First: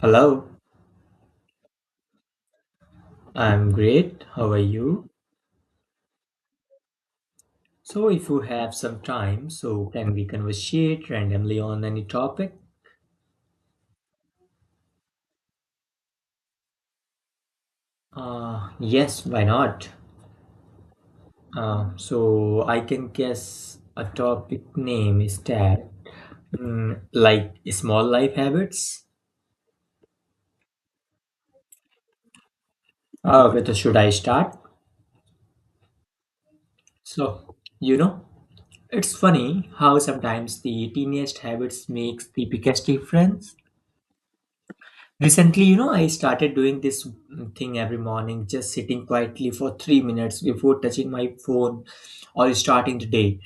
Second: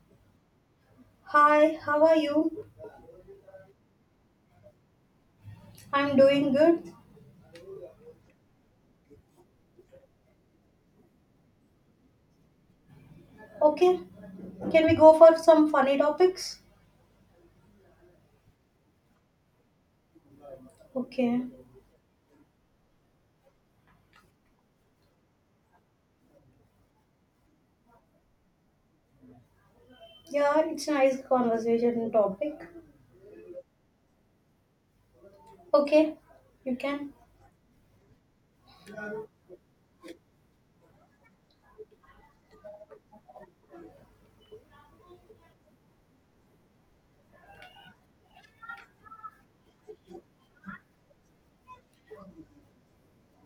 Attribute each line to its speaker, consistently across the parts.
Speaker 1: Hello,
Speaker 2: Hi, how are you?
Speaker 1: I'm great. How are you?
Speaker 2: I'm doing good.
Speaker 1: If you have some time, can we conversate randomly on any topic?
Speaker 2: Okay, can we go for some funny topics?
Speaker 1: Yes, why not?
Speaker 2: Okay.
Speaker 1: So I can guess a topic name is like small life habits.
Speaker 2: Yeah, it's a nice conversation topic.
Speaker 1: With should I start?
Speaker 2: Okay, you can.
Speaker 1: So, you know, it's funny how sometimes the tiniest habits makes the biggest difference. Recently, I started doing this thing every morning, just sitting quietly for 3 minutes before touching my phone or starting the day.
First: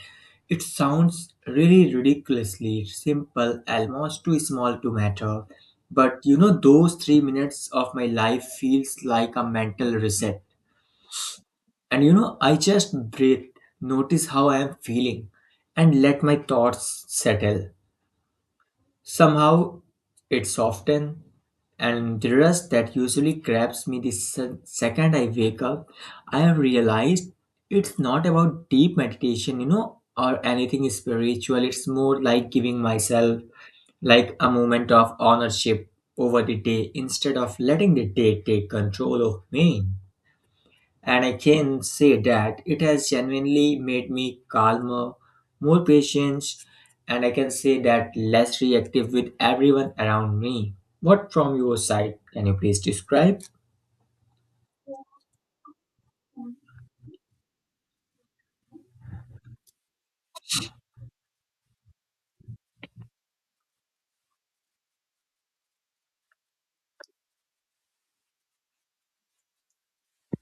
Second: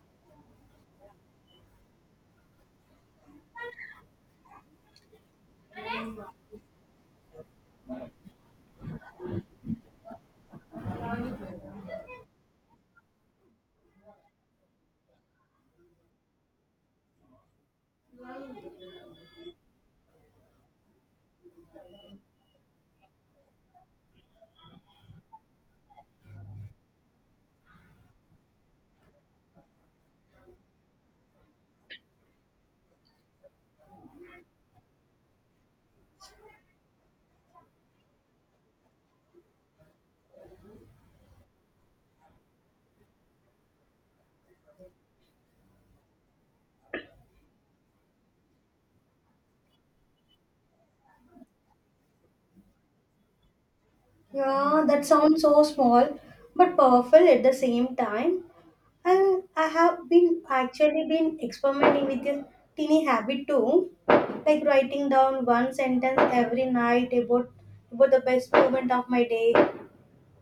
Speaker 1: It sounds really ridiculously simple, almost too small to matter. But those 3 minutes of my life feels like a mental reset. And I just breathe, notice how I am feeling, and let my thoughts settle. Somehow it often and the rush that usually grabs me the second I wake up, I have realized it's not about deep meditation, or anything spiritual. It's more like giving myself like a moment of ownership over the day instead of letting the day take control of me. And I can say that it has genuinely made me calmer, more patient, and I can say that less reactive with everyone around me. What from your side can you please describe?
Speaker 2: Yeah, that sounds so small but powerful at the same time. And I have been actually been experimenting with a teeny habit too, like writing down one sentence every night about the best moment of my day.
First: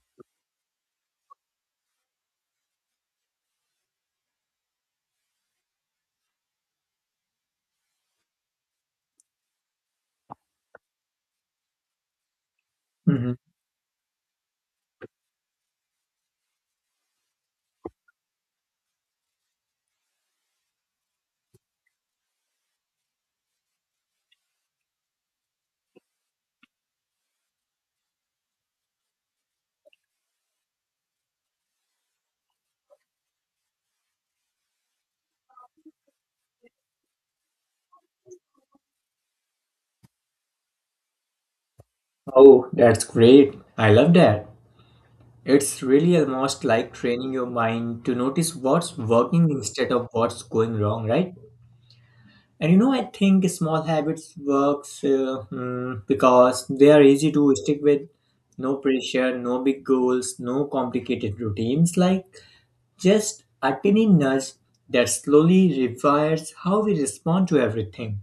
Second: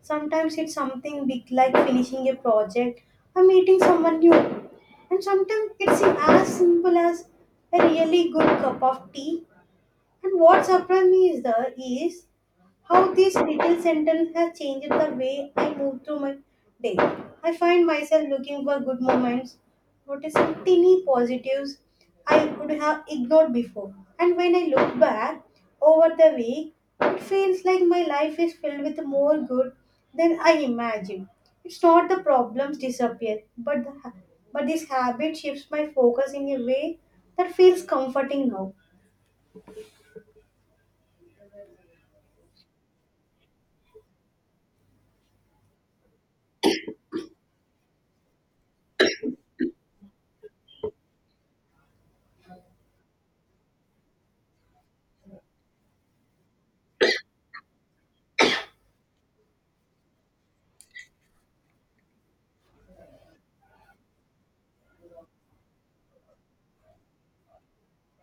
Speaker 2: Sometimes it's something big like finishing a project or meeting someone new. And sometimes it's as simple as a really good cup of tea. And what surprised me is the is how
Speaker 1: Hmm.
Speaker 2: this little sentence has changed the way I move through my day. I find myself looking for good moments, noticing tiny positives I would have ignored before. And when I look back over the week, it feels like my life is filled with more good than I imagined. It's not the problems disappear, but this habit shifts my focus in a way that feels comforting now.
Speaker 1: Oh, that's great. I love that. It's really almost like training your mind to notice what's working instead of what's going wrong, right? And I think small habits works because they are easy to stick with. No pressure, no big goals, no complicated routines. Like just a tiny nudge that slowly rewires how we respond to everything.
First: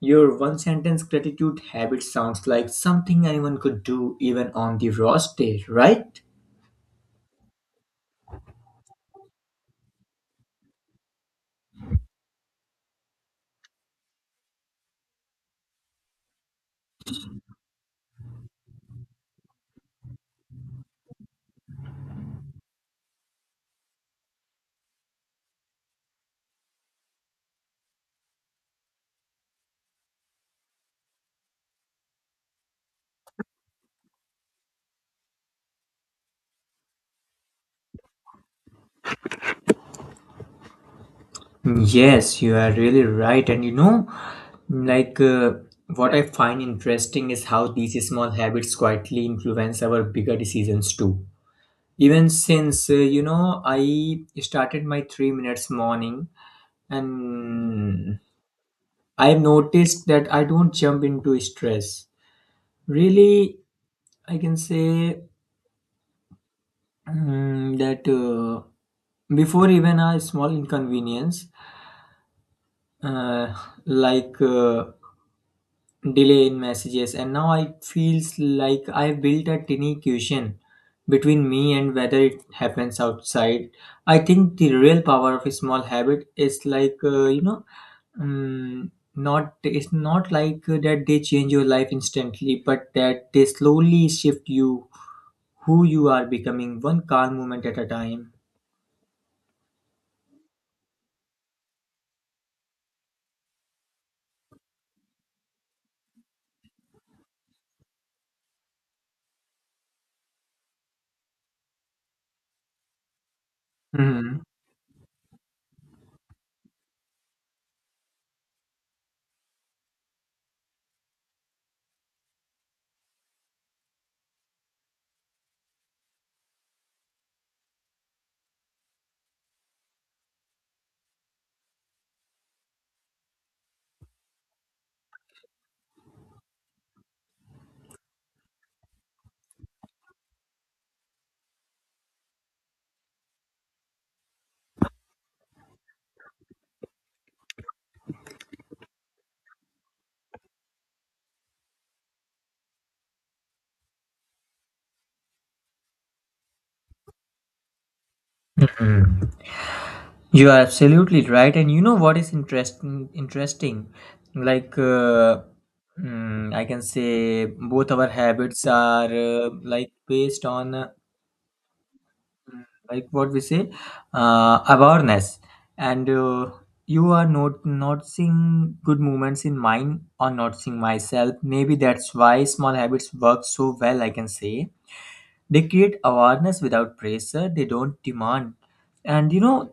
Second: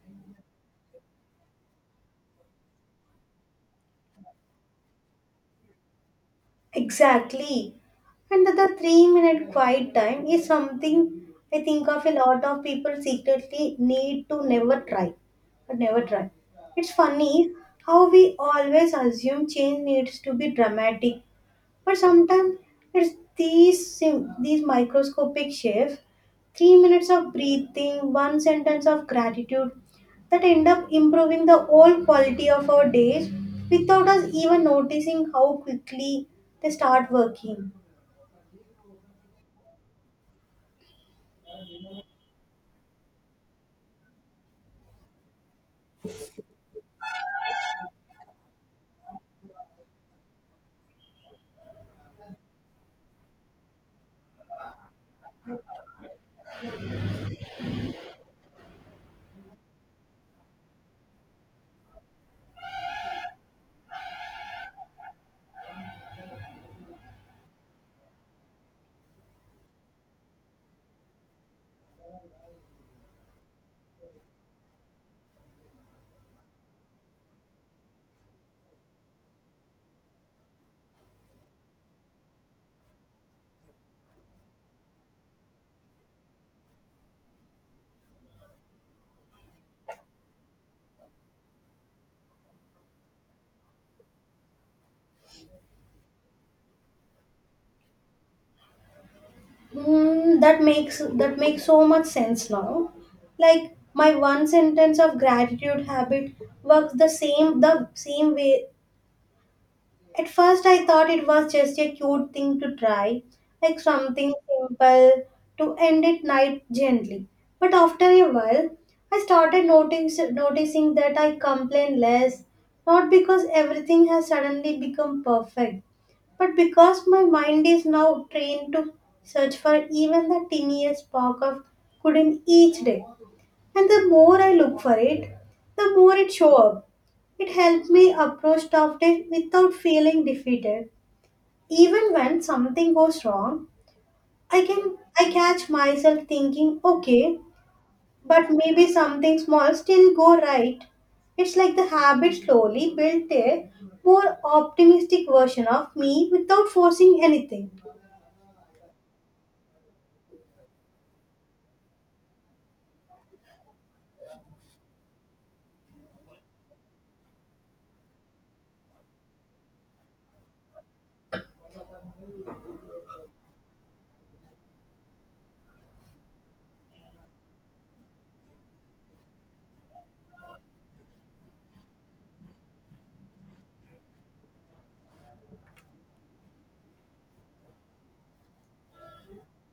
Speaker 1: Your one sentence gratitude habit sounds like something anyone could do even on the worst day, right?
Speaker 2: Exactly. And the 3-minute quiet time is something I think of a lot of people secretly need to never try. But never try. It's funny how we always assume change needs to be dramatic, but sometimes it's these microscopic shifts, 3 minutes of breathing, one sentence of gratitude, that end up improving the whole quality of our days without us even noticing how quickly they start working.
Speaker 1: Yes, you are really right. And you know, Like, What I find interesting is how these small habits quietly influence our bigger decisions too. Even since I started my 3 minutes morning and I've noticed that I don't jump into stress. Really, I can say mm, that before even a small inconvenience, uh, like, uh, delay in messages, and now I feels like I've built a tiny cushion between me and whether it happens outside. I think the real power of a small habit is like you know not it's not like that they change your life instantly, but that they slowly shift you who you are becoming one calm moment at a time.
Speaker 2: That makes so much sense now. Like my one sentence of gratitude habit works the same way. At first, I thought it was just a cute thing to try, like something
Speaker 1: Mhm.
Speaker 2: simple to end at night gently. But after a while, I started noticing that I complain less, not because everything has suddenly become perfect, but because my mind is now trained to search for even the tiniest spark of good in each day. And the more I look for it, the more it show up. It helped me approach tough days without feeling defeated, even when something goes wrong. I can i catch myself thinking, okay, but maybe something small still go right. It's like the habit slowly built a more optimistic version of me without forcing anything.
Speaker 1: Hmm. You are absolutely right, and you know what is interesting, like uh, I can say, both our habits are like based on mm, like what we say awareness, and you are not noticing good movements in mine or noticing myself. Maybe that's why small habits work so well. I can say they create awareness without pressure. They don't demand, and you know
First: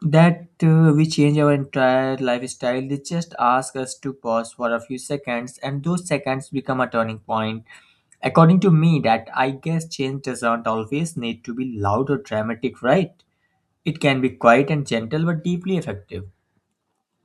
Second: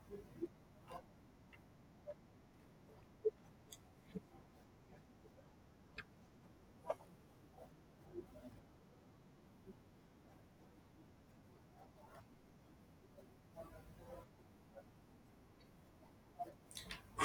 Speaker 1: that we change our entire lifestyle. They just ask us to pause for a few seconds, and those seconds become a turning point. According to me, that I guess change doesn't always need to be loud or dramatic, right? It can be quiet and gentle, but deeply effective.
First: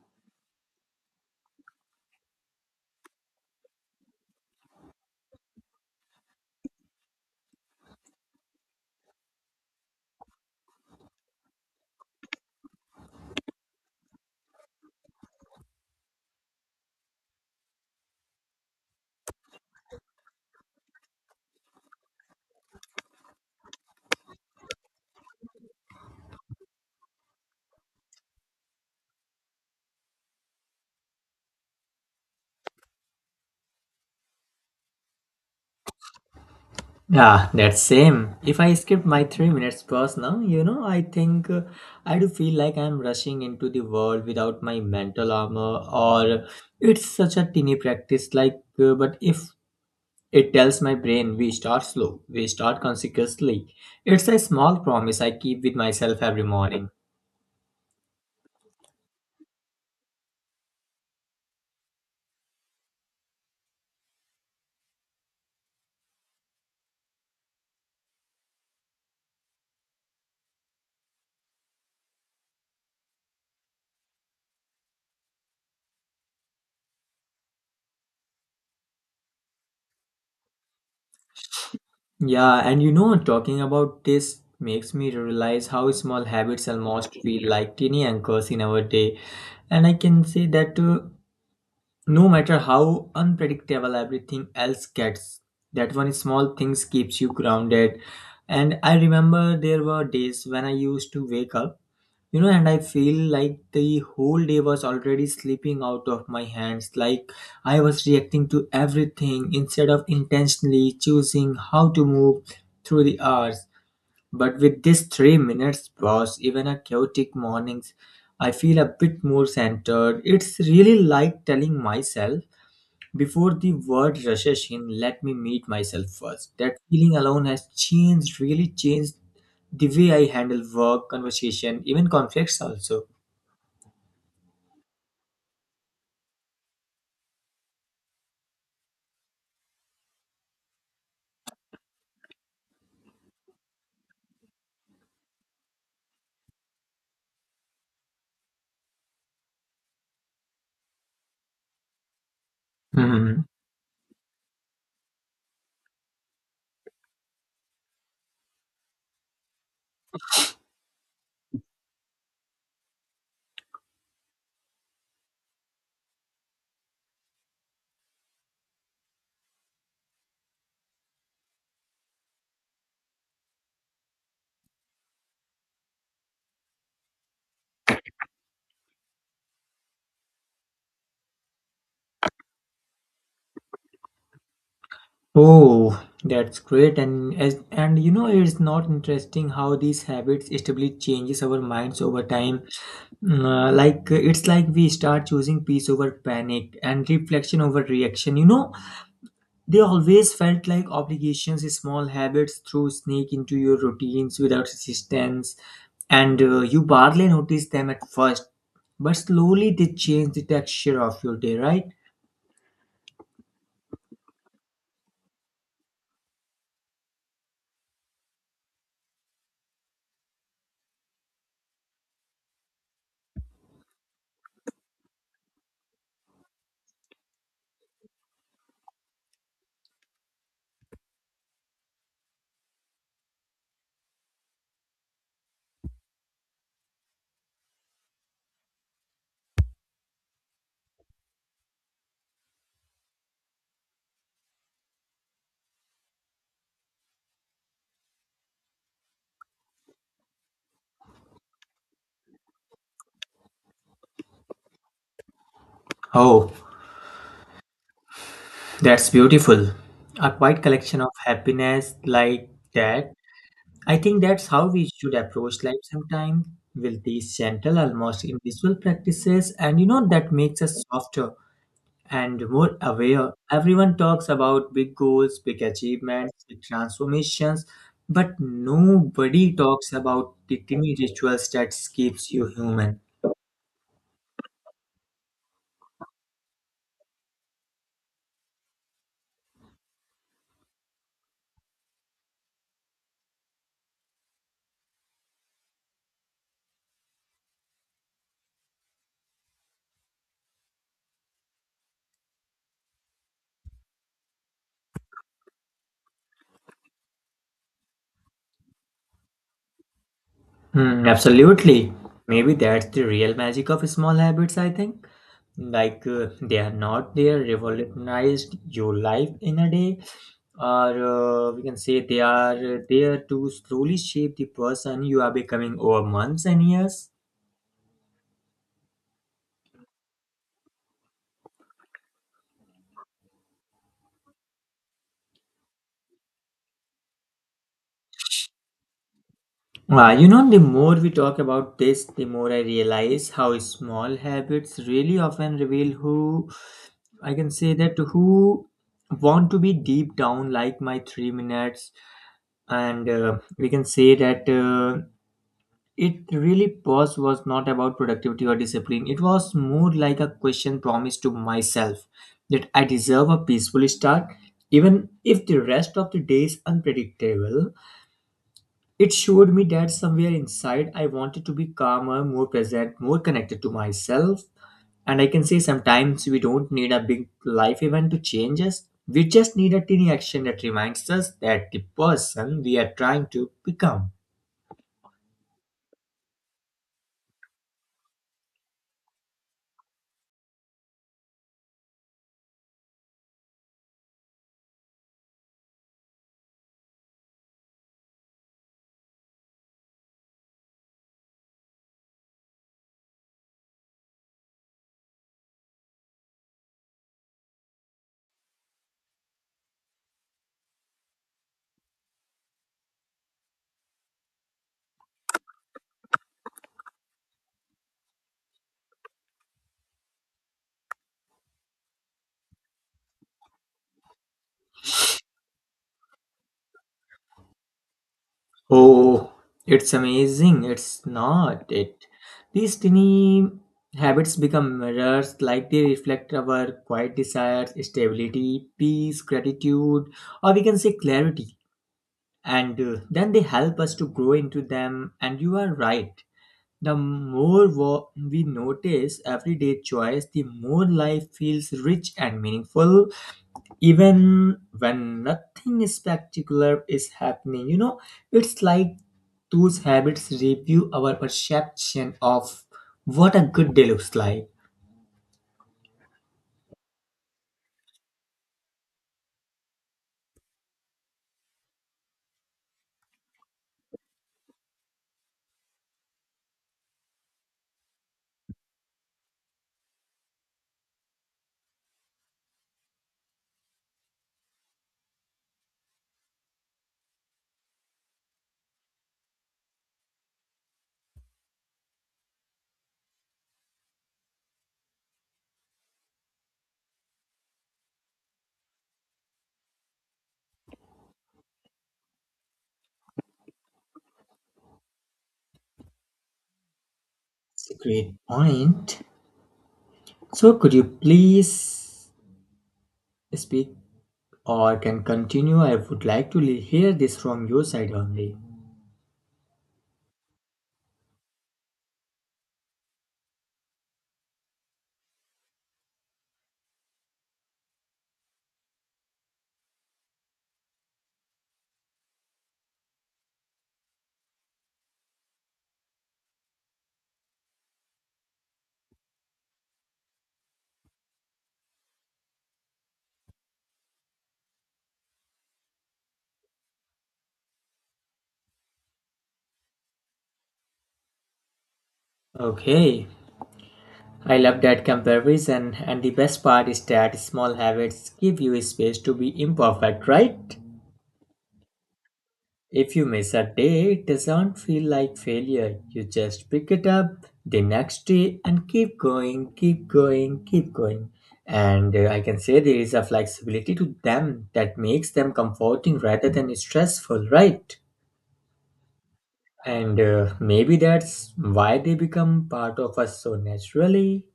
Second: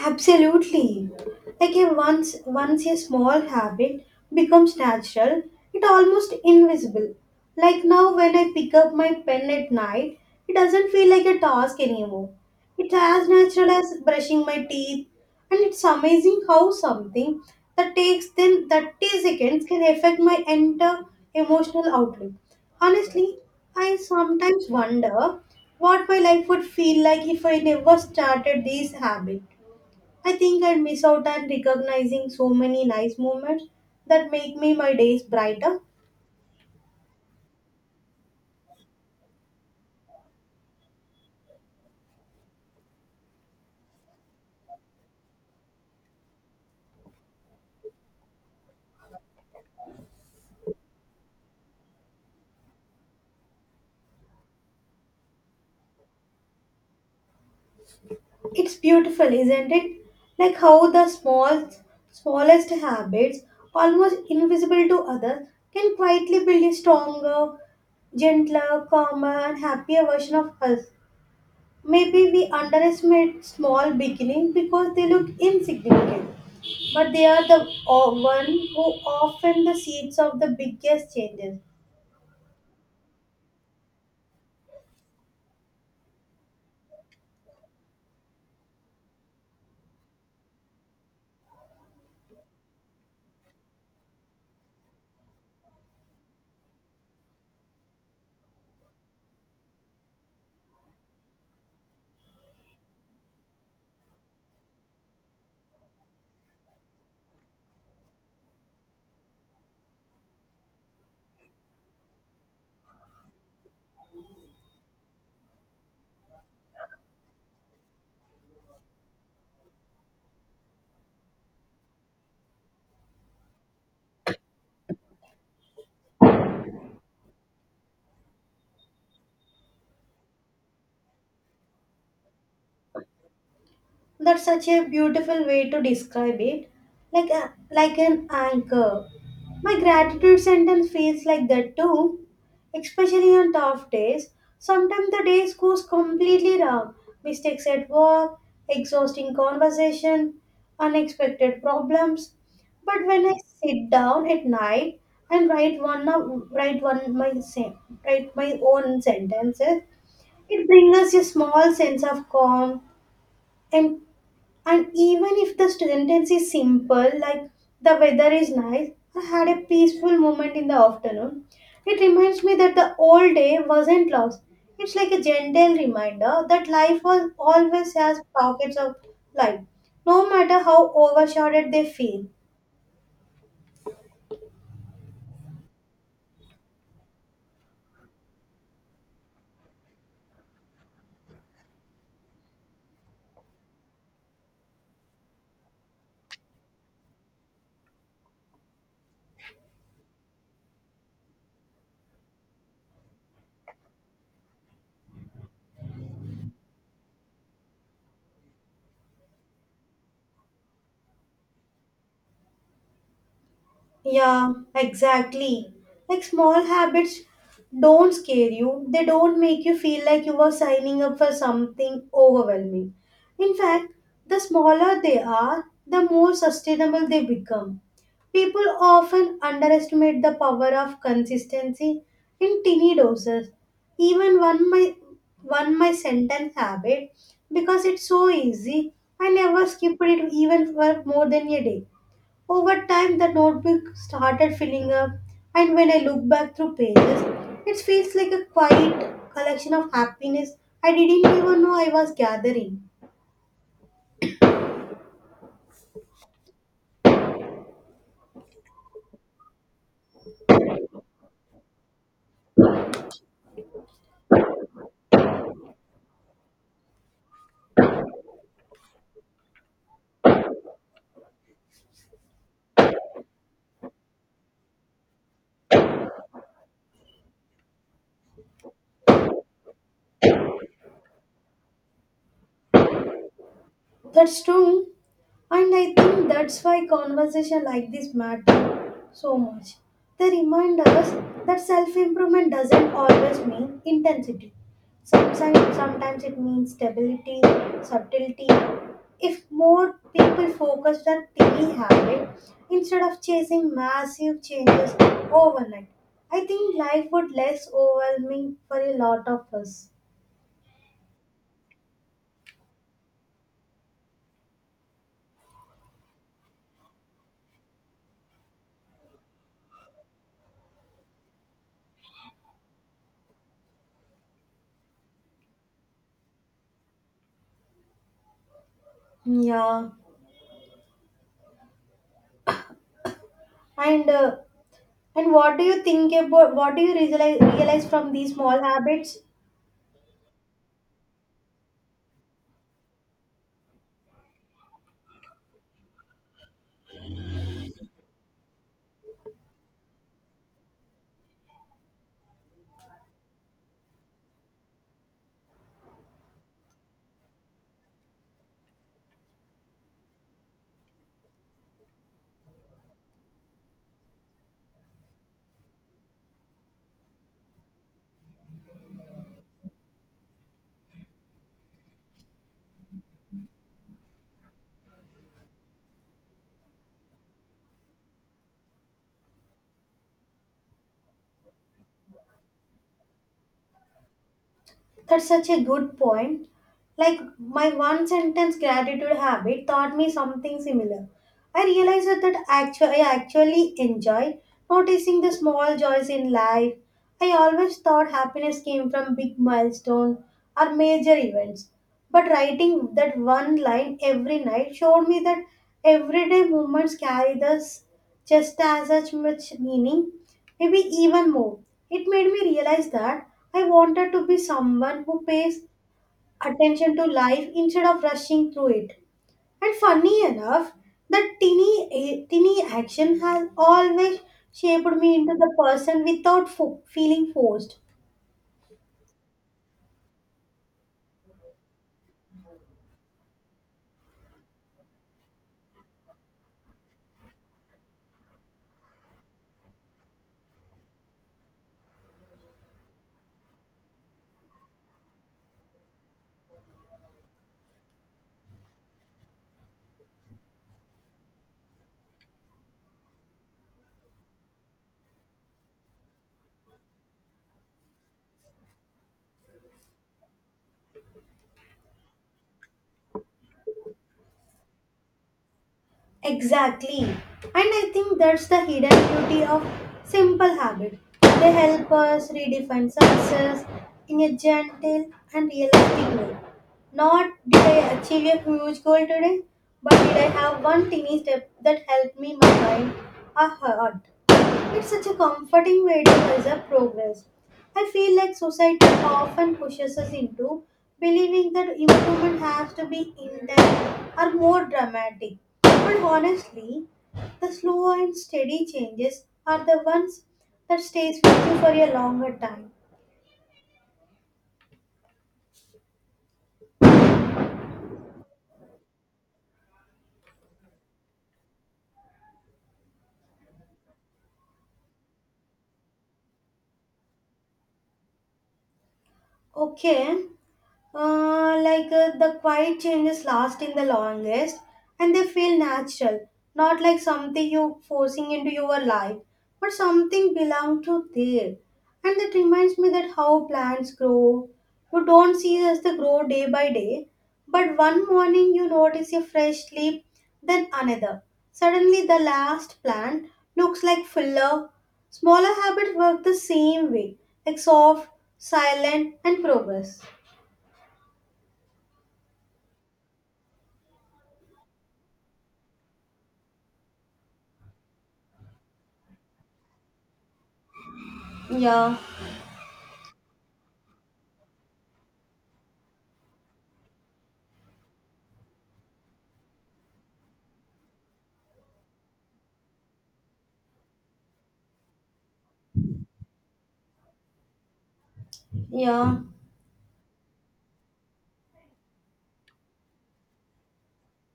Speaker 2: Absolutely. Like a once once a small habit becomes natural, it almost invisible. Like now when I pick up my pen at night, it doesn't feel like a task anymore. It's as natural as brushing my teeth, and it's amazing how something that takes then 30 seconds can affect my entire emotional outlook. Honestly, I sometimes wonder what my life would feel like if I never started this habit. I think I'd miss out on recognizing so many nice moments that make me my days brighter.
Speaker 1: Yeah, that's same. If I skip my 3 minutes pause now, I think I do feel like I'm rushing into the world without my mental armor, or it's such a tiny practice. But if it tells my brain we start slow, we start consequently, it's a small promise I keep with myself every morning.
Speaker 2: It's beautiful, isn't it? Like how the small, smallest habits, almost invisible to others, can quietly build a stronger, gentler, calmer, and happier version of us. Maybe we underestimate small beginnings because they look insignificant, but they are one who often the seeds of the biggest changes.
Speaker 1: Yeah, and talking about this makes me realize how small habits almost feel like tiny anchors in our day. And I can say that. No matter how unpredictable everything else gets, that one small things keeps you grounded. And I remember there were days when I used to wake up, and I feel like the whole day was already slipping out of my hands. Like I was reacting to everything instead of intentionally choosing how to move through the hours. But with this 3 minutes pause, even a chaotic mornings, I feel a bit more centered. It's really like telling myself before the world rushes in, let me meet myself first. That feeling alone has really changed the way I handle work, conversation, even conflicts also.
Speaker 2: That's such a beautiful way to describe it, like like an anchor. My gratitude sentence feels like that too, especially on tough days. Sometimes the day goes completely wrong. Mistakes at work, exhausting conversation, unexpected problems. But when I
Speaker 1: Hmm.
Speaker 2: sit down at night and write one of, write one my sen- write my own sentences, it brings us a small sense of calm, and and even if the sentence is simple, like the weather is nice, I had a peaceful moment in the afternoon, it reminds me that the old day wasn't lost. It's like a gentle reminder that life was always has pockets of light, no matter how overshadowed they feel.
Speaker 1: Oh, that's great. And as and it's not interesting how these habits stably changes our minds over time. It's like we start choosing peace over panic and reflection over reaction. They always felt like obligations, small habits through snake into your routines without resistance, and you barely noticed them at first, but slowly they change the texture of your day, right?
Speaker 2: Yeah, exactly. Like small habits don't scare you, they don't make you feel like you are signing up for something overwhelming. In fact, the smaller they are, the more sustainable they become. People often underestimate the power of consistency in teeny doses. Even one my sentence habit, because it's so easy. I never skipped it even for more than a day. Over time, the notebook started filling up, and when I look back through pages, it feels like a quiet collection of happiness I didn't even know I was gathering.
Speaker 1: Oh, that's beautiful. A quiet collection of happiness like that. I think that's how we should approach life sometimes with these gentle, almost invisible practices, and you know that makes us softer, and more aware. Everyone talks about big goals, big achievements, big transformations, but nobody talks about the tiny rituals that keeps you human.
Speaker 2: That's true. And I think that's why conversation like this matter so much. They remind us that self-improvement doesn't always mean intensity. Sometimes, it means stability, subtlety. If more people focused on daily habit instead of chasing massive changes overnight, I think life would less overwhelming for a lot of us.
Speaker 1: Hmm, absolutely. Maybe that's the real magic of small habits, I think. They are not there, revolutionized your life in a day, or we can say they are there to slowly shape the person you are becoming over months and years.
Speaker 2: Yeah, and uh, And what do you realize from these small habits?
Speaker 1: The more we talk about this, the more I realize how small habits really often reveal who I can say that who want to be deep down, like my 3 minutes. And We can say that it really pause was not about productivity or discipline, it was more like a question promise to myself that I deserve a peaceful start, even if the rest of the day is unpredictable. It showed me that somewhere inside I wanted to be calmer, more present, more connected to myself. And I can say sometimes we don't need a big life event to change us. We just need a tiny action that reminds us that the person we are trying to become.
Speaker 2: That's such a good point. Like my one sentence gratitude habit taught me something similar. I realized that I actually enjoy noticing the small joys in life. I always thought happiness came from big milestones or major events. But writing that one line every night showed me that everyday moments carry this just as such much meaning, maybe even more. It made me realize that I wanted to be someone who pays attention to life instead of rushing through it. And funny enough, that teeny, teeny action has always shaped me into the person without feeling forced.
Speaker 1: Oh, it's amazing. It's not it. These tiny habits become mirrors, like they reflect our quiet desires, stability, peace, gratitude, or we can say clarity. And then they help us to grow into them, and you are right, the more we notice everyday joys, the more life feels rich and meaningful, even when nothing spectacular is happening. You know, it's like those habits review our perception of what a good day looks like.
Speaker 2: Exactly. And I think that's the hidden beauty of simple habits. They help us redefine success in a gentle and realistic way. Not did I achieve a huge goal today, but did I have one teeny step that helped me, my mind, a heart. It's such a comforting way to measure progress. I feel like society often pushes us into believing that improvement has to be intense or more dramatic. But honestly, the slow and steady changes are the ones that stays with you for a longer time.
Speaker 1: It's a great point. So, could you please speak or can continue. I would like to hear this from your side only.
Speaker 2: Okay. Like the quiet changes last in the longest, and they feel natural, not like something you forcing into your life, but something belong to there. And that reminds me that how plants grow. You don't see as they grow day by day, but one morning you notice a fresh leaf, then another. Suddenly the last plant looks like fuller. Smaller habits work the same way, like soft, silent and progress.
Speaker 1: Okay, I love that comparison, and the best part is that small habits give you space to be imperfect, right?
Speaker 2: Yeah,
Speaker 1: If you miss a day, it doesn't feel like failure. You just pick it up the next day and keep going. And I can say there is a flexibility to them that makes them comforting rather than stressful, right?
Speaker 2: yeah,
Speaker 1: And maybe that's why they become part of us so naturally.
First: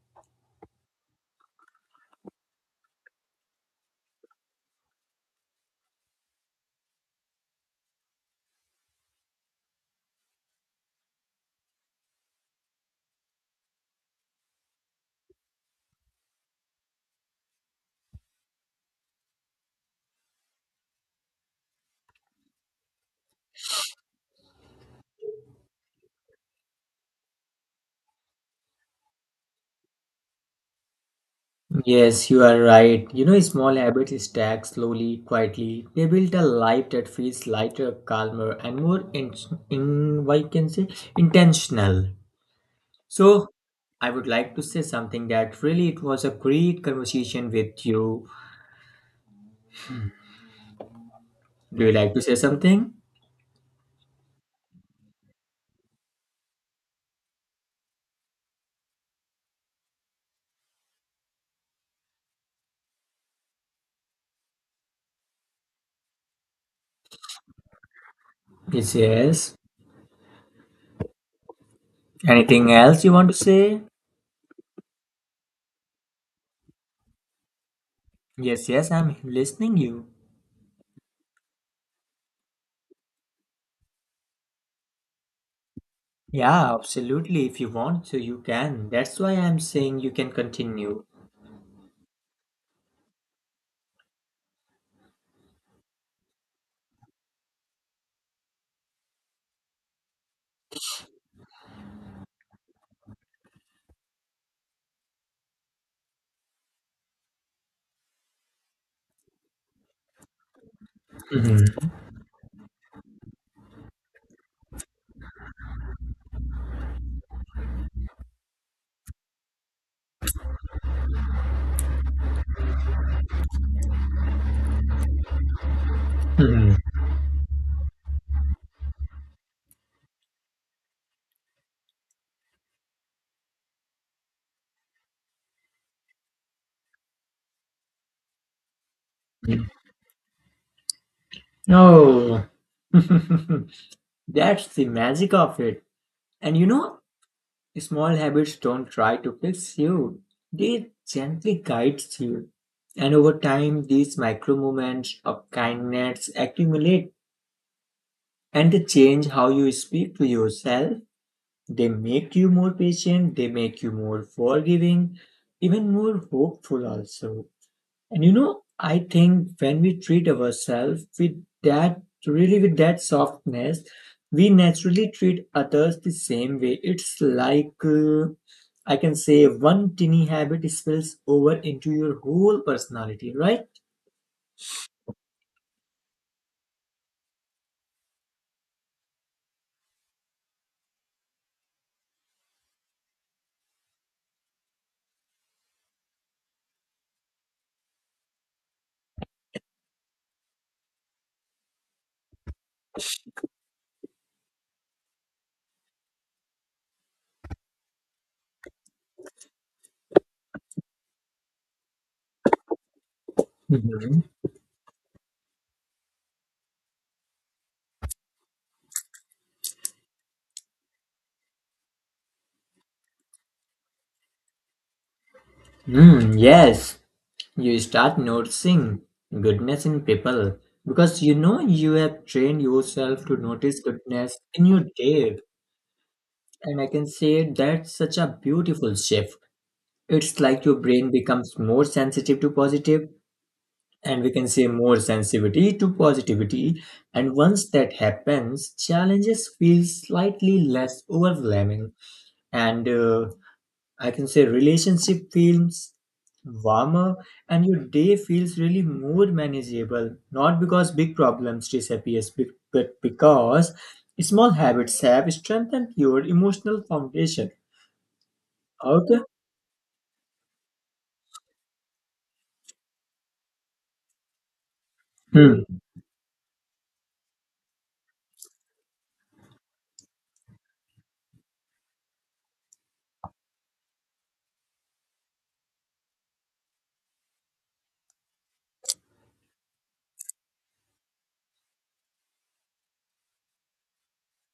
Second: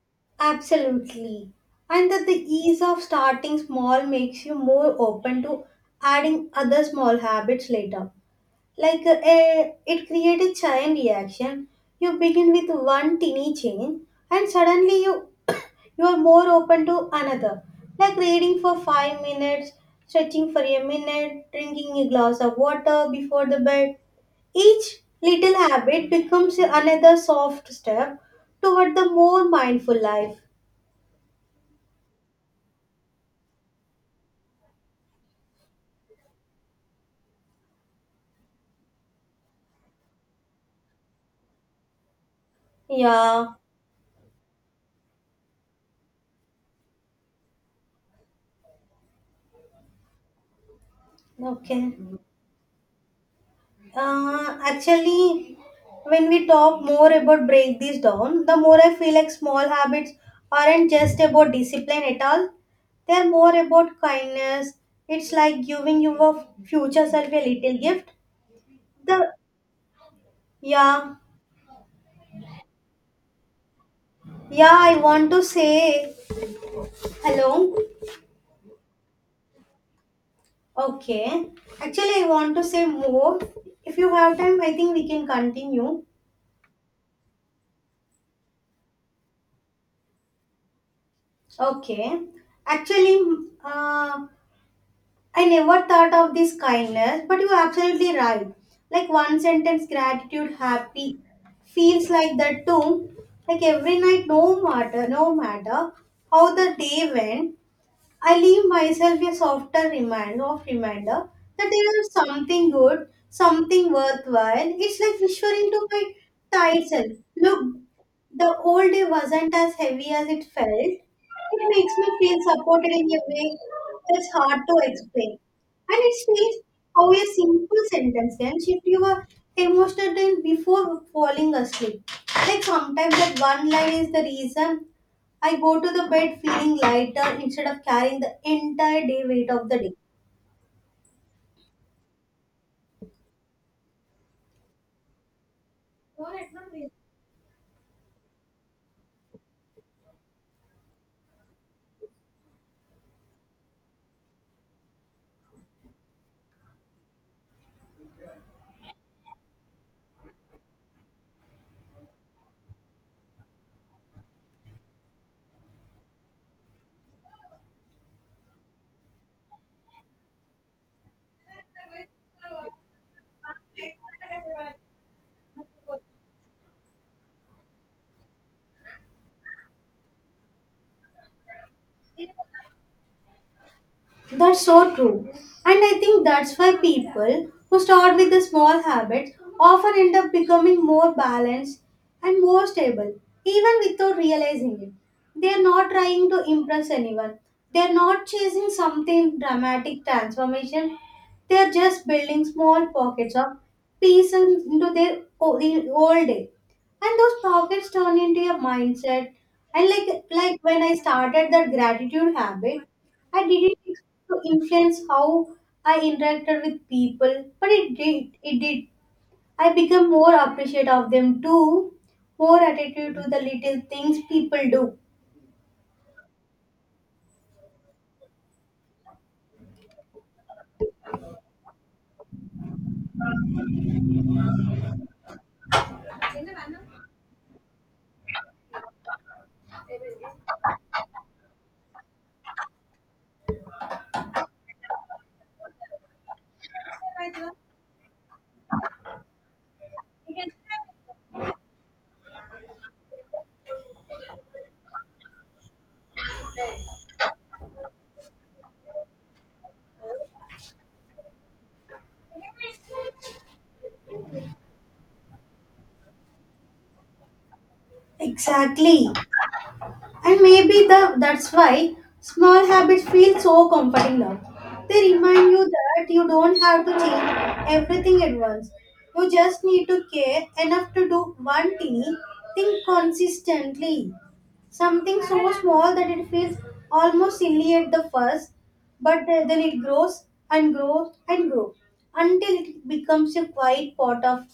Speaker 2: absolutely. And that the ease of starting small makes you more open to adding other small habits later. Like it created chain reaction. You begin with one tiny change, and suddenly you you are more open to another. Like reading for 5 minutes, stretching for a minute, drinking a glass of water before the bed. Each little habit becomes another soft step toward the more mindful life.
Speaker 1: Yes, you are right. You know, small habits stack slowly, quietly. They build a life that feels lighter, calmer, and more in what you can say, intentional. So,
Speaker 2: Yeah.
Speaker 1: I would like to say something that really it was a great conversation with you. Do you
Speaker 2: Okay.
Speaker 1: like to say something?
Speaker 2: Actually, when we talk more about break this down, the more I feel like small habits aren't just about discipline at all. They're more about kindness. It's like giving your future self a little gift.
Speaker 1: Yes,
Speaker 2: The
Speaker 1: yes.
Speaker 2: yeah,
Speaker 1: Anything else you want to say?
Speaker 2: yeah, I want to say hello.
Speaker 1: Yes, yes, I'm listening you.
Speaker 2: Okay. Actually, I want to say more. If you have time, I think we can continue.
Speaker 1: Yeah, absolutely. If you want to, you can. That's why I'm saying you can continue.
Speaker 2: Okay. Actually, uh, I never thought of this kindness, but you're absolutely right. Like one sentence, gratitude, happy, feels like that too. Like every night, no matter how the day went, I leave myself a softer reminder of reminder that
Speaker 1: Mhm.
Speaker 2: there is something good, something worthwhile. It's like whispering to my tired self, look, the old day wasn't as heavy as it felt. It makes me feel supported in a way that's hard to explain. And it's strange
Speaker 1: Mhm.
Speaker 2: how a simple sentence can shift your emotional tone before falling asleep. Like sometimes that one line is the reason I go to the bed feeling lighter instead of carrying the entire day weight of the day.
Speaker 1: Oh, that's the magic of it. And you know, small habits don't try to fix you, they gently guide you. And over time, these micro moments of kindness accumulate and they change how you speak to yourself. They make you more patient, they make you more forgiving, even more hopeful, also. And you know, I think when we treat ourselves with that, really with that softness, we naturally treat others the same way. It's like, I can say, one tiny habit spills over into your whole personality, right?
Speaker 2: That's so true. And I think that's why people who start with the small habits often end up becoming more balanced and more stable, even without realizing it. They're not trying to impress anyone, they're not chasing something dramatic transformation, they're just building small pockets of peace into their whole day. And those pockets turn into a mindset. And like when I started that gratitude habit. I didn't
Speaker 1: Mhm.
Speaker 2: expect to influence how I interacted with people, but it did. It did. I became more appreciative of them too, more attentive to the little things people do.
Speaker 1: Mm, yes, you start noticing goodness in people because you know you have trained yourself to notice goodness in your day. And I can say that's such a beautiful shift. It's like your brain becomes more sensitive to positive, and we can say more sensitivity to positivity. And once that happens, challenges feel slightly less overwhelming. And I can say relationship feels warmer, and your day feels really more manageable. Not because big problems disappear, but because small habits have strengthened your emotional foundation.
Speaker 2: Exactly.
Speaker 1: Okay.
Speaker 2: And maybe the that's why small habits feel so comforting now. They remind
Speaker 1: Hmm.
Speaker 2: you that you don't have to change everything at once. You just need to care enough to do one teeny thing consistently. Something so small that it feels almost silly at the first, but then it grows and grows and grows until it becomes a quiet part of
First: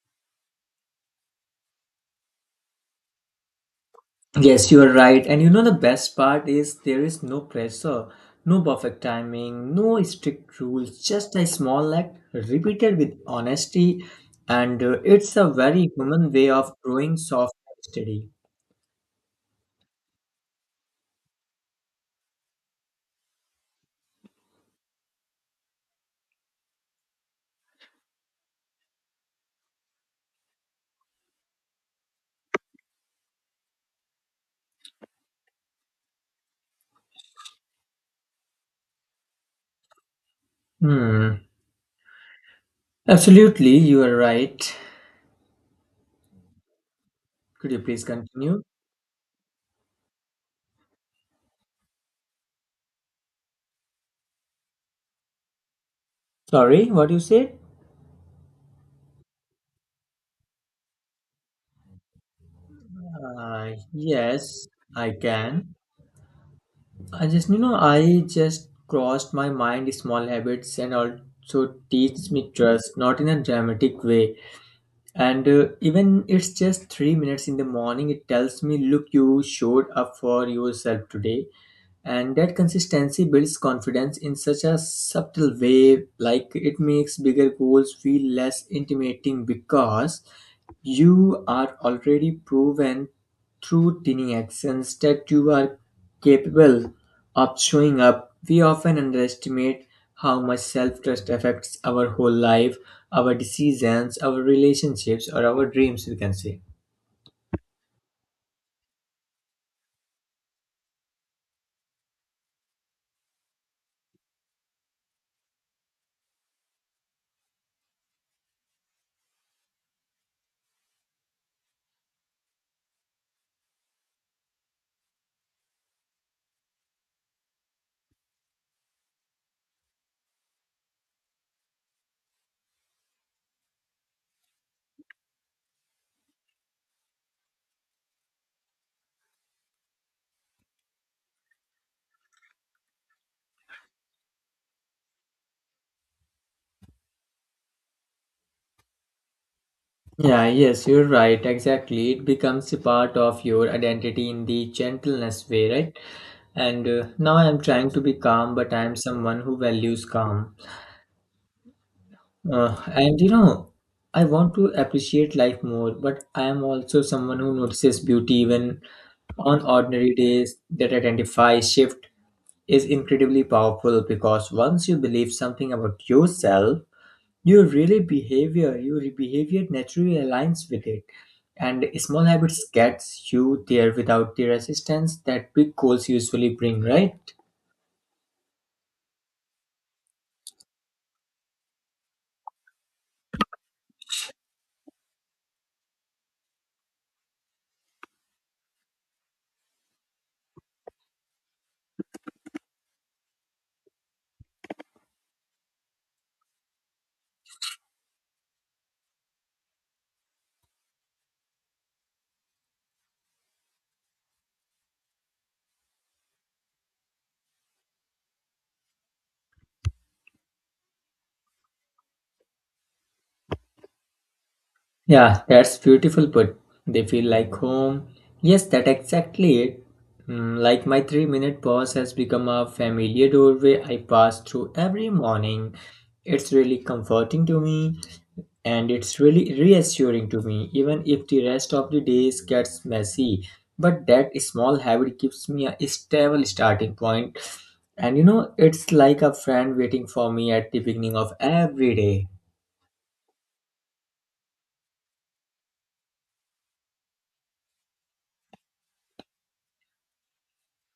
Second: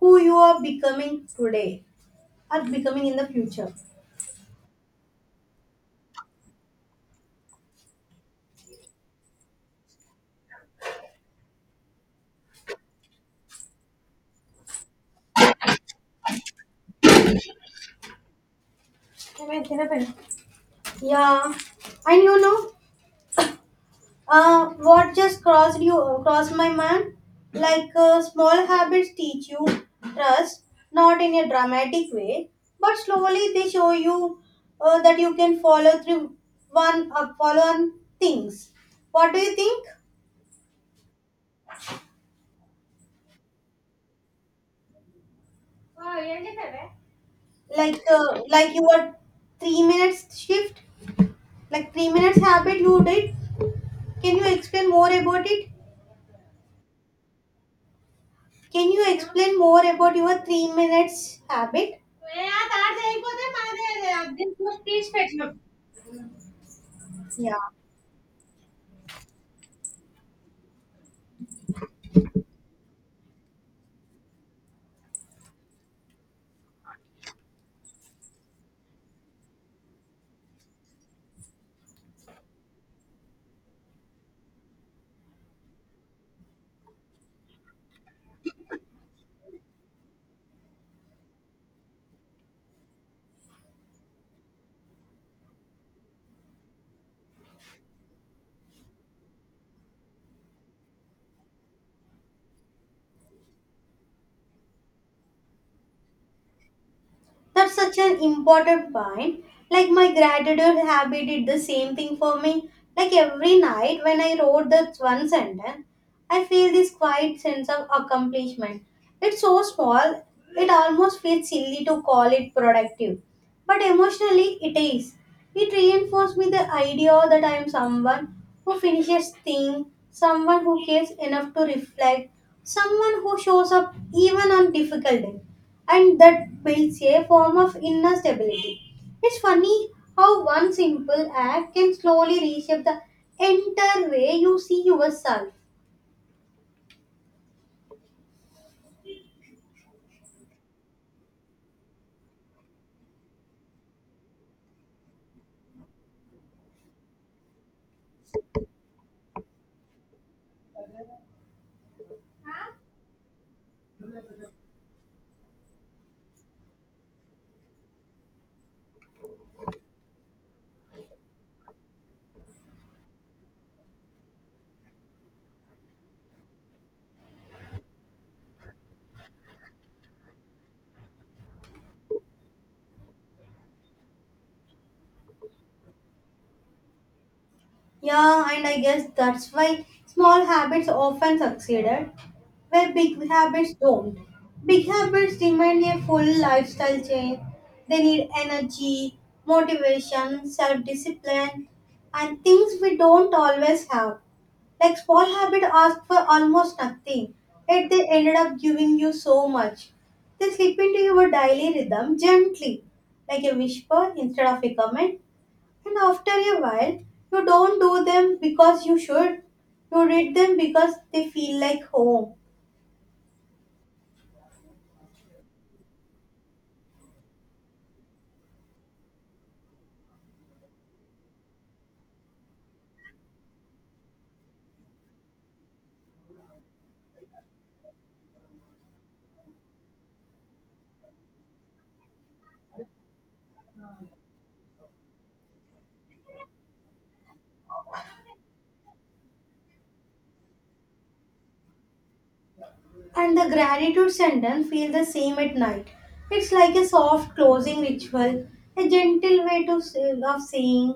Speaker 2: who you are becoming today or becoming in the future.
Speaker 1: Yes, you are right. And you know, the best part is there is no pressure, no perfect timing, no strict rules, just a small act repeated with honesty. And it's a very human way of growing soft and steady.
Speaker 2: Yeah, and what just crossed my mind? Small habits teach you trust, not in a dramatic way, but slowly they show you that you can follow through one follow on things. What do you think?
Speaker 1: Hmm. Absolutely, you are right. Could you please
Speaker 2: Like uh,
Speaker 1: continue?
Speaker 2: like your 3 minutes shift, like 3 minutes habit you did. Can you explain more about it?
Speaker 1: Sorry, what you said?
Speaker 2: Can you explain more about your 3 minutes habit?
Speaker 1: Yes, I can. I just,
Speaker 2: Yeah.
Speaker 1: you know, I just crossed my mind small habits and also teach me trust, not in a dramatic way. And Even it's just 3 minutes in the morning, it tells me, look, you showed up for yourself today and that consistency builds confidence in such a subtle way, like it makes bigger goals feel less intimidating because you are already proven through tiny actions that you are capable of showing up. We often underestimate how much self trust affects our whole life, our decisions, our relationships, or our dreams, we can say.
Speaker 2: That's such an important point. Like my gratitude habit did the same thing for me. Like every night when I wrote that one sentence, I feel this quiet sense of accomplishment. It's so small, it almost feels silly to call it productive. But emotionally, it is. It reinforced me the idea that I am someone who finishes things, someone who cares enough to reflect, someone who shows up even on difficult days, and that builds a form of inner stability. It's funny how one simple act can slowly reshape the entire way you see yourself.
Speaker 1: Yeah, yes, you're right. Exactly. It becomes a part of your identity in the gentleness way, right? And Now I'm trying to be calm, but I'm someone who values calm. And you know, I want to appreciate life more, but I am also someone who notices beauty even on ordinary days. That identify shift is incredibly powerful because once you believe something about yourself, your behavior naturally aligns with it, and small habits gets you there without the resistance that big goals usually bring, right?
Speaker 2: Yeah, and I guess that's why small habits often succeeded, where big habits don't. Big habits demand a full lifestyle change. They need energy, motivation, self discipline, and things we don't always have. Like small habit asked for almost nothing, yet they ended up giving you so much. They slip into your daily rhythm gently, like a whisper instead of a comment. And after a while, you don't do them because you should. You read them because they feel like home.
Speaker 1: Yeah, that's beautiful. But they feel like home, yes, that exactly it. Mm, like my 3 minute pause has become a familiar doorway I pass through every morning. It's really comforting to me, and it's really reassuring to me even if the rest of the days gets messy, but that small habit gives me a stable starting point. And you know, it's like a friend waiting for me at the beginning of every day.
Speaker 2: And the gratitude sentence feel the same at night. It's like a soft closing ritual, a gentle way to say, of saying,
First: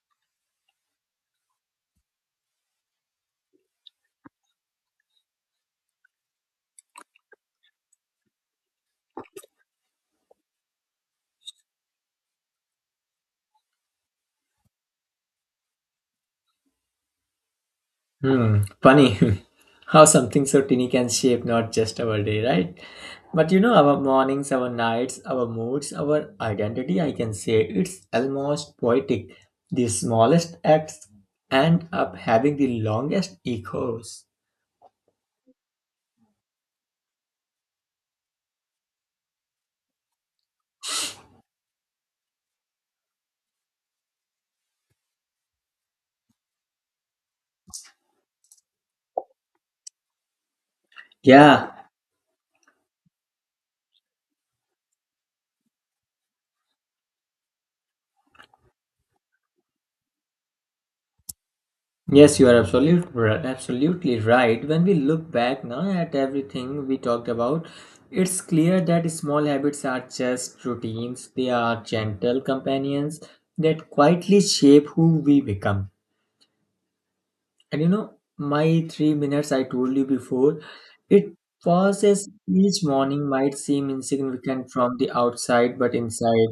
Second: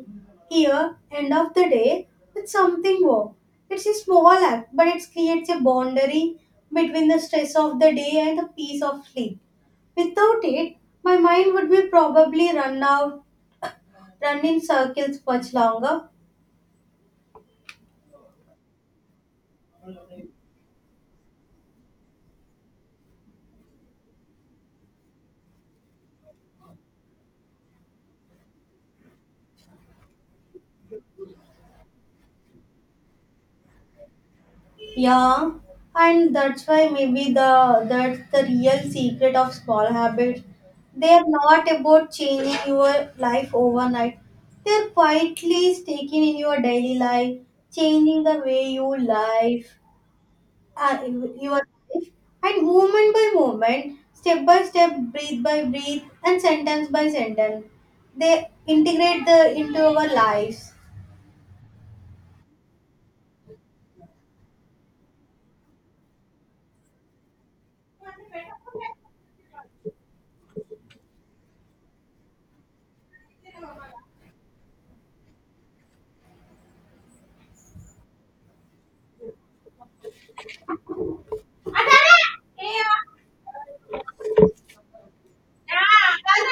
Speaker 2: here, end of the day, with something warm. It's a small act, but it creates a boundary between the stress of the day and the peace of sleep. Without it, my mind would be probably run in circles much longer.
Speaker 1: Hmm, funny how something so tiny can shape not just our day, right? But you know, our mornings, our nights, our moods, our identity, I can say it's almost poetic. The smallest acts end up having the longest echoes.
Speaker 2: Yeah, and that's why maybe the that's the real secret of small habits. They are not about changing your life overnight. They are quietly sticking in your daily life, changing the way you live, uh, your
Speaker 1: Yeah.
Speaker 2: life, and moment by moment, step by step, breathe by breathe, and sentence by sentence. They integrate the into our lives.
Speaker 1: Yes, you are absolute, ri- Absolutely right. When we look back now at everything we talked about, it's clear that small habits are just routines. They are gentle companions that quietly shape who we become. And you know, my 3 minutes I told you before, it pauses each morning might seem insignificant from the outside, but inside.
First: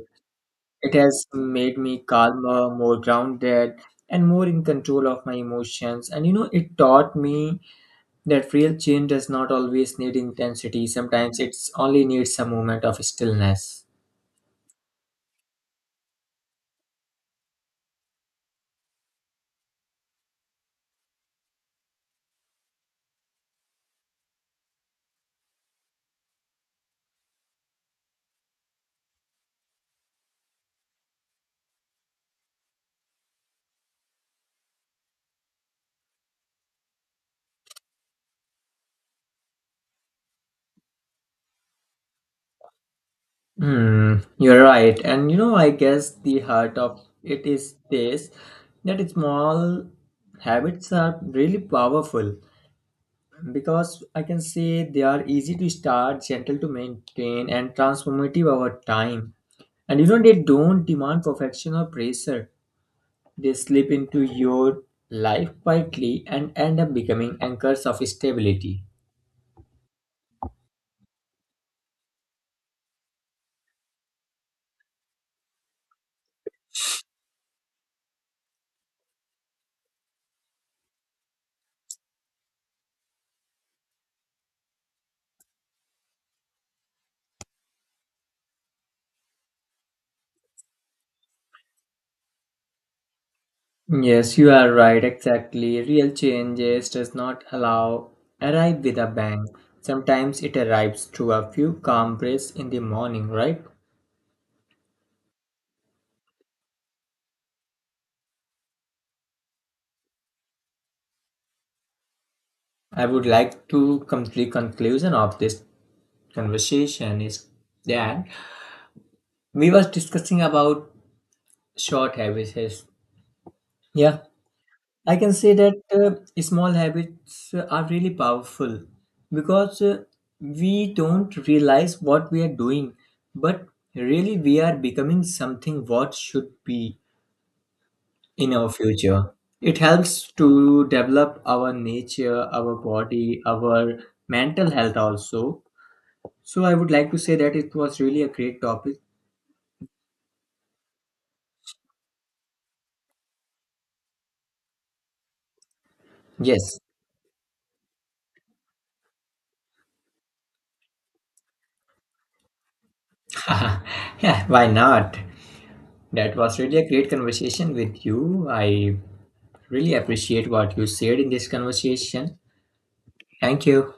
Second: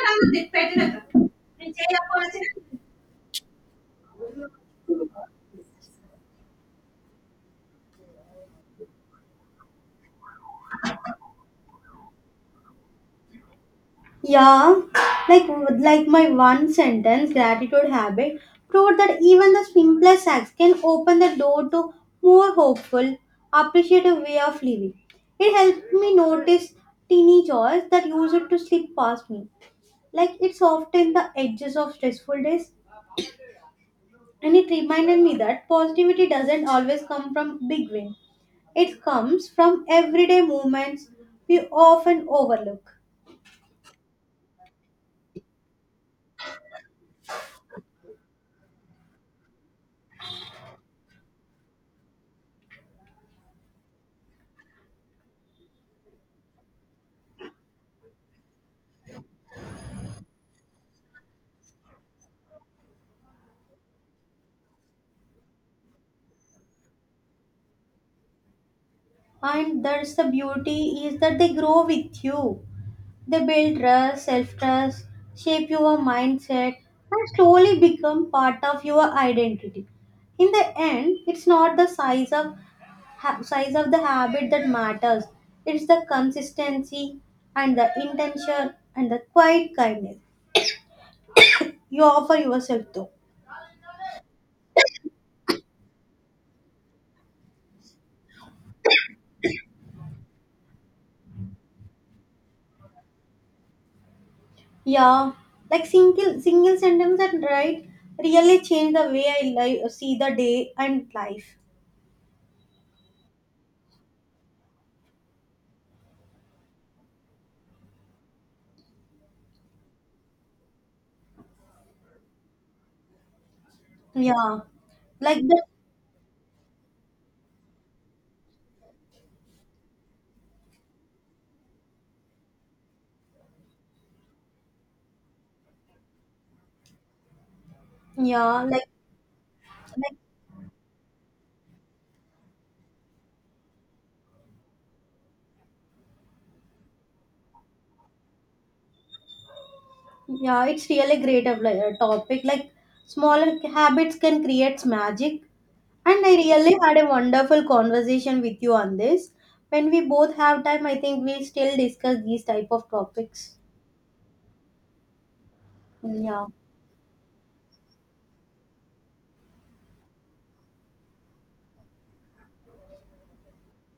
Speaker 1: It has made me calmer, more grounded, and more in control of my emotions. And you know, it taught me that real change does not always need intensity. Sometimes it's only needs a moment of stillness.
Speaker 2: Yeah, like like my one sentence gratitude habit proved that even the simplest acts can open the door to more hopeful, appreciative way of living. It helped me notice teeny joys that used to slip past me, like it's often the edges of stressful days. And it reminded me that positivity doesn't always come from big wins. It comes from everyday moments we often overlook.
Speaker 1: Hmm, you're right. And you know, I guess the heart of it is this, that small habits are really powerful because I can say they are easy to start, gentle to maintain, and transformative over time. And you know, they don't demand perfection or pressure. They slip into your life quietly and end up becoming anchors of stability.
Speaker 2: And that's the beauty is that they grow with you. They build trust, self-trust, shape your mindset, and slowly become part of your identity. In the end, it's not the size of the habit that matters. It's the consistency and the intention and the quiet kindness you offer yourself to.
Speaker 1: Yes, you are right, exactly. Real changes does not allow arrive with a bang. Sometimes it arrives through a few calm breaths in the morning, right?
Speaker 2: Yeah, like single sentence and right really change the way I see the day and life.
Speaker 1: I would like to complete conclusion of this conversation is that we was discussing about short habits. Yeah,
Speaker 2: Yeah,
Speaker 1: I can
Speaker 2: like
Speaker 1: say
Speaker 2: the
Speaker 1: that small habits are really powerful because we don't realize what we are doing, but really we are becoming something what should be in
Speaker 2: yeah,
Speaker 1: our
Speaker 2: like
Speaker 1: future. It
Speaker 2: like
Speaker 1: helps to develop our nature, our body, our mental health also. So I would like to say that it was really a great topic.
Speaker 2: yeah, it's really great of topic. Like smaller habits can create magic, and I really
Speaker 1: Yes.
Speaker 2: had a wonderful conversation with you on this. When we both have time, I think we still discuss these type of topics.
Speaker 1: Yeah, why not? That
Speaker 2: Yeah.
Speaker 1: was really a great conversation with you. I really appreciate what you said in this conversation. Thank you.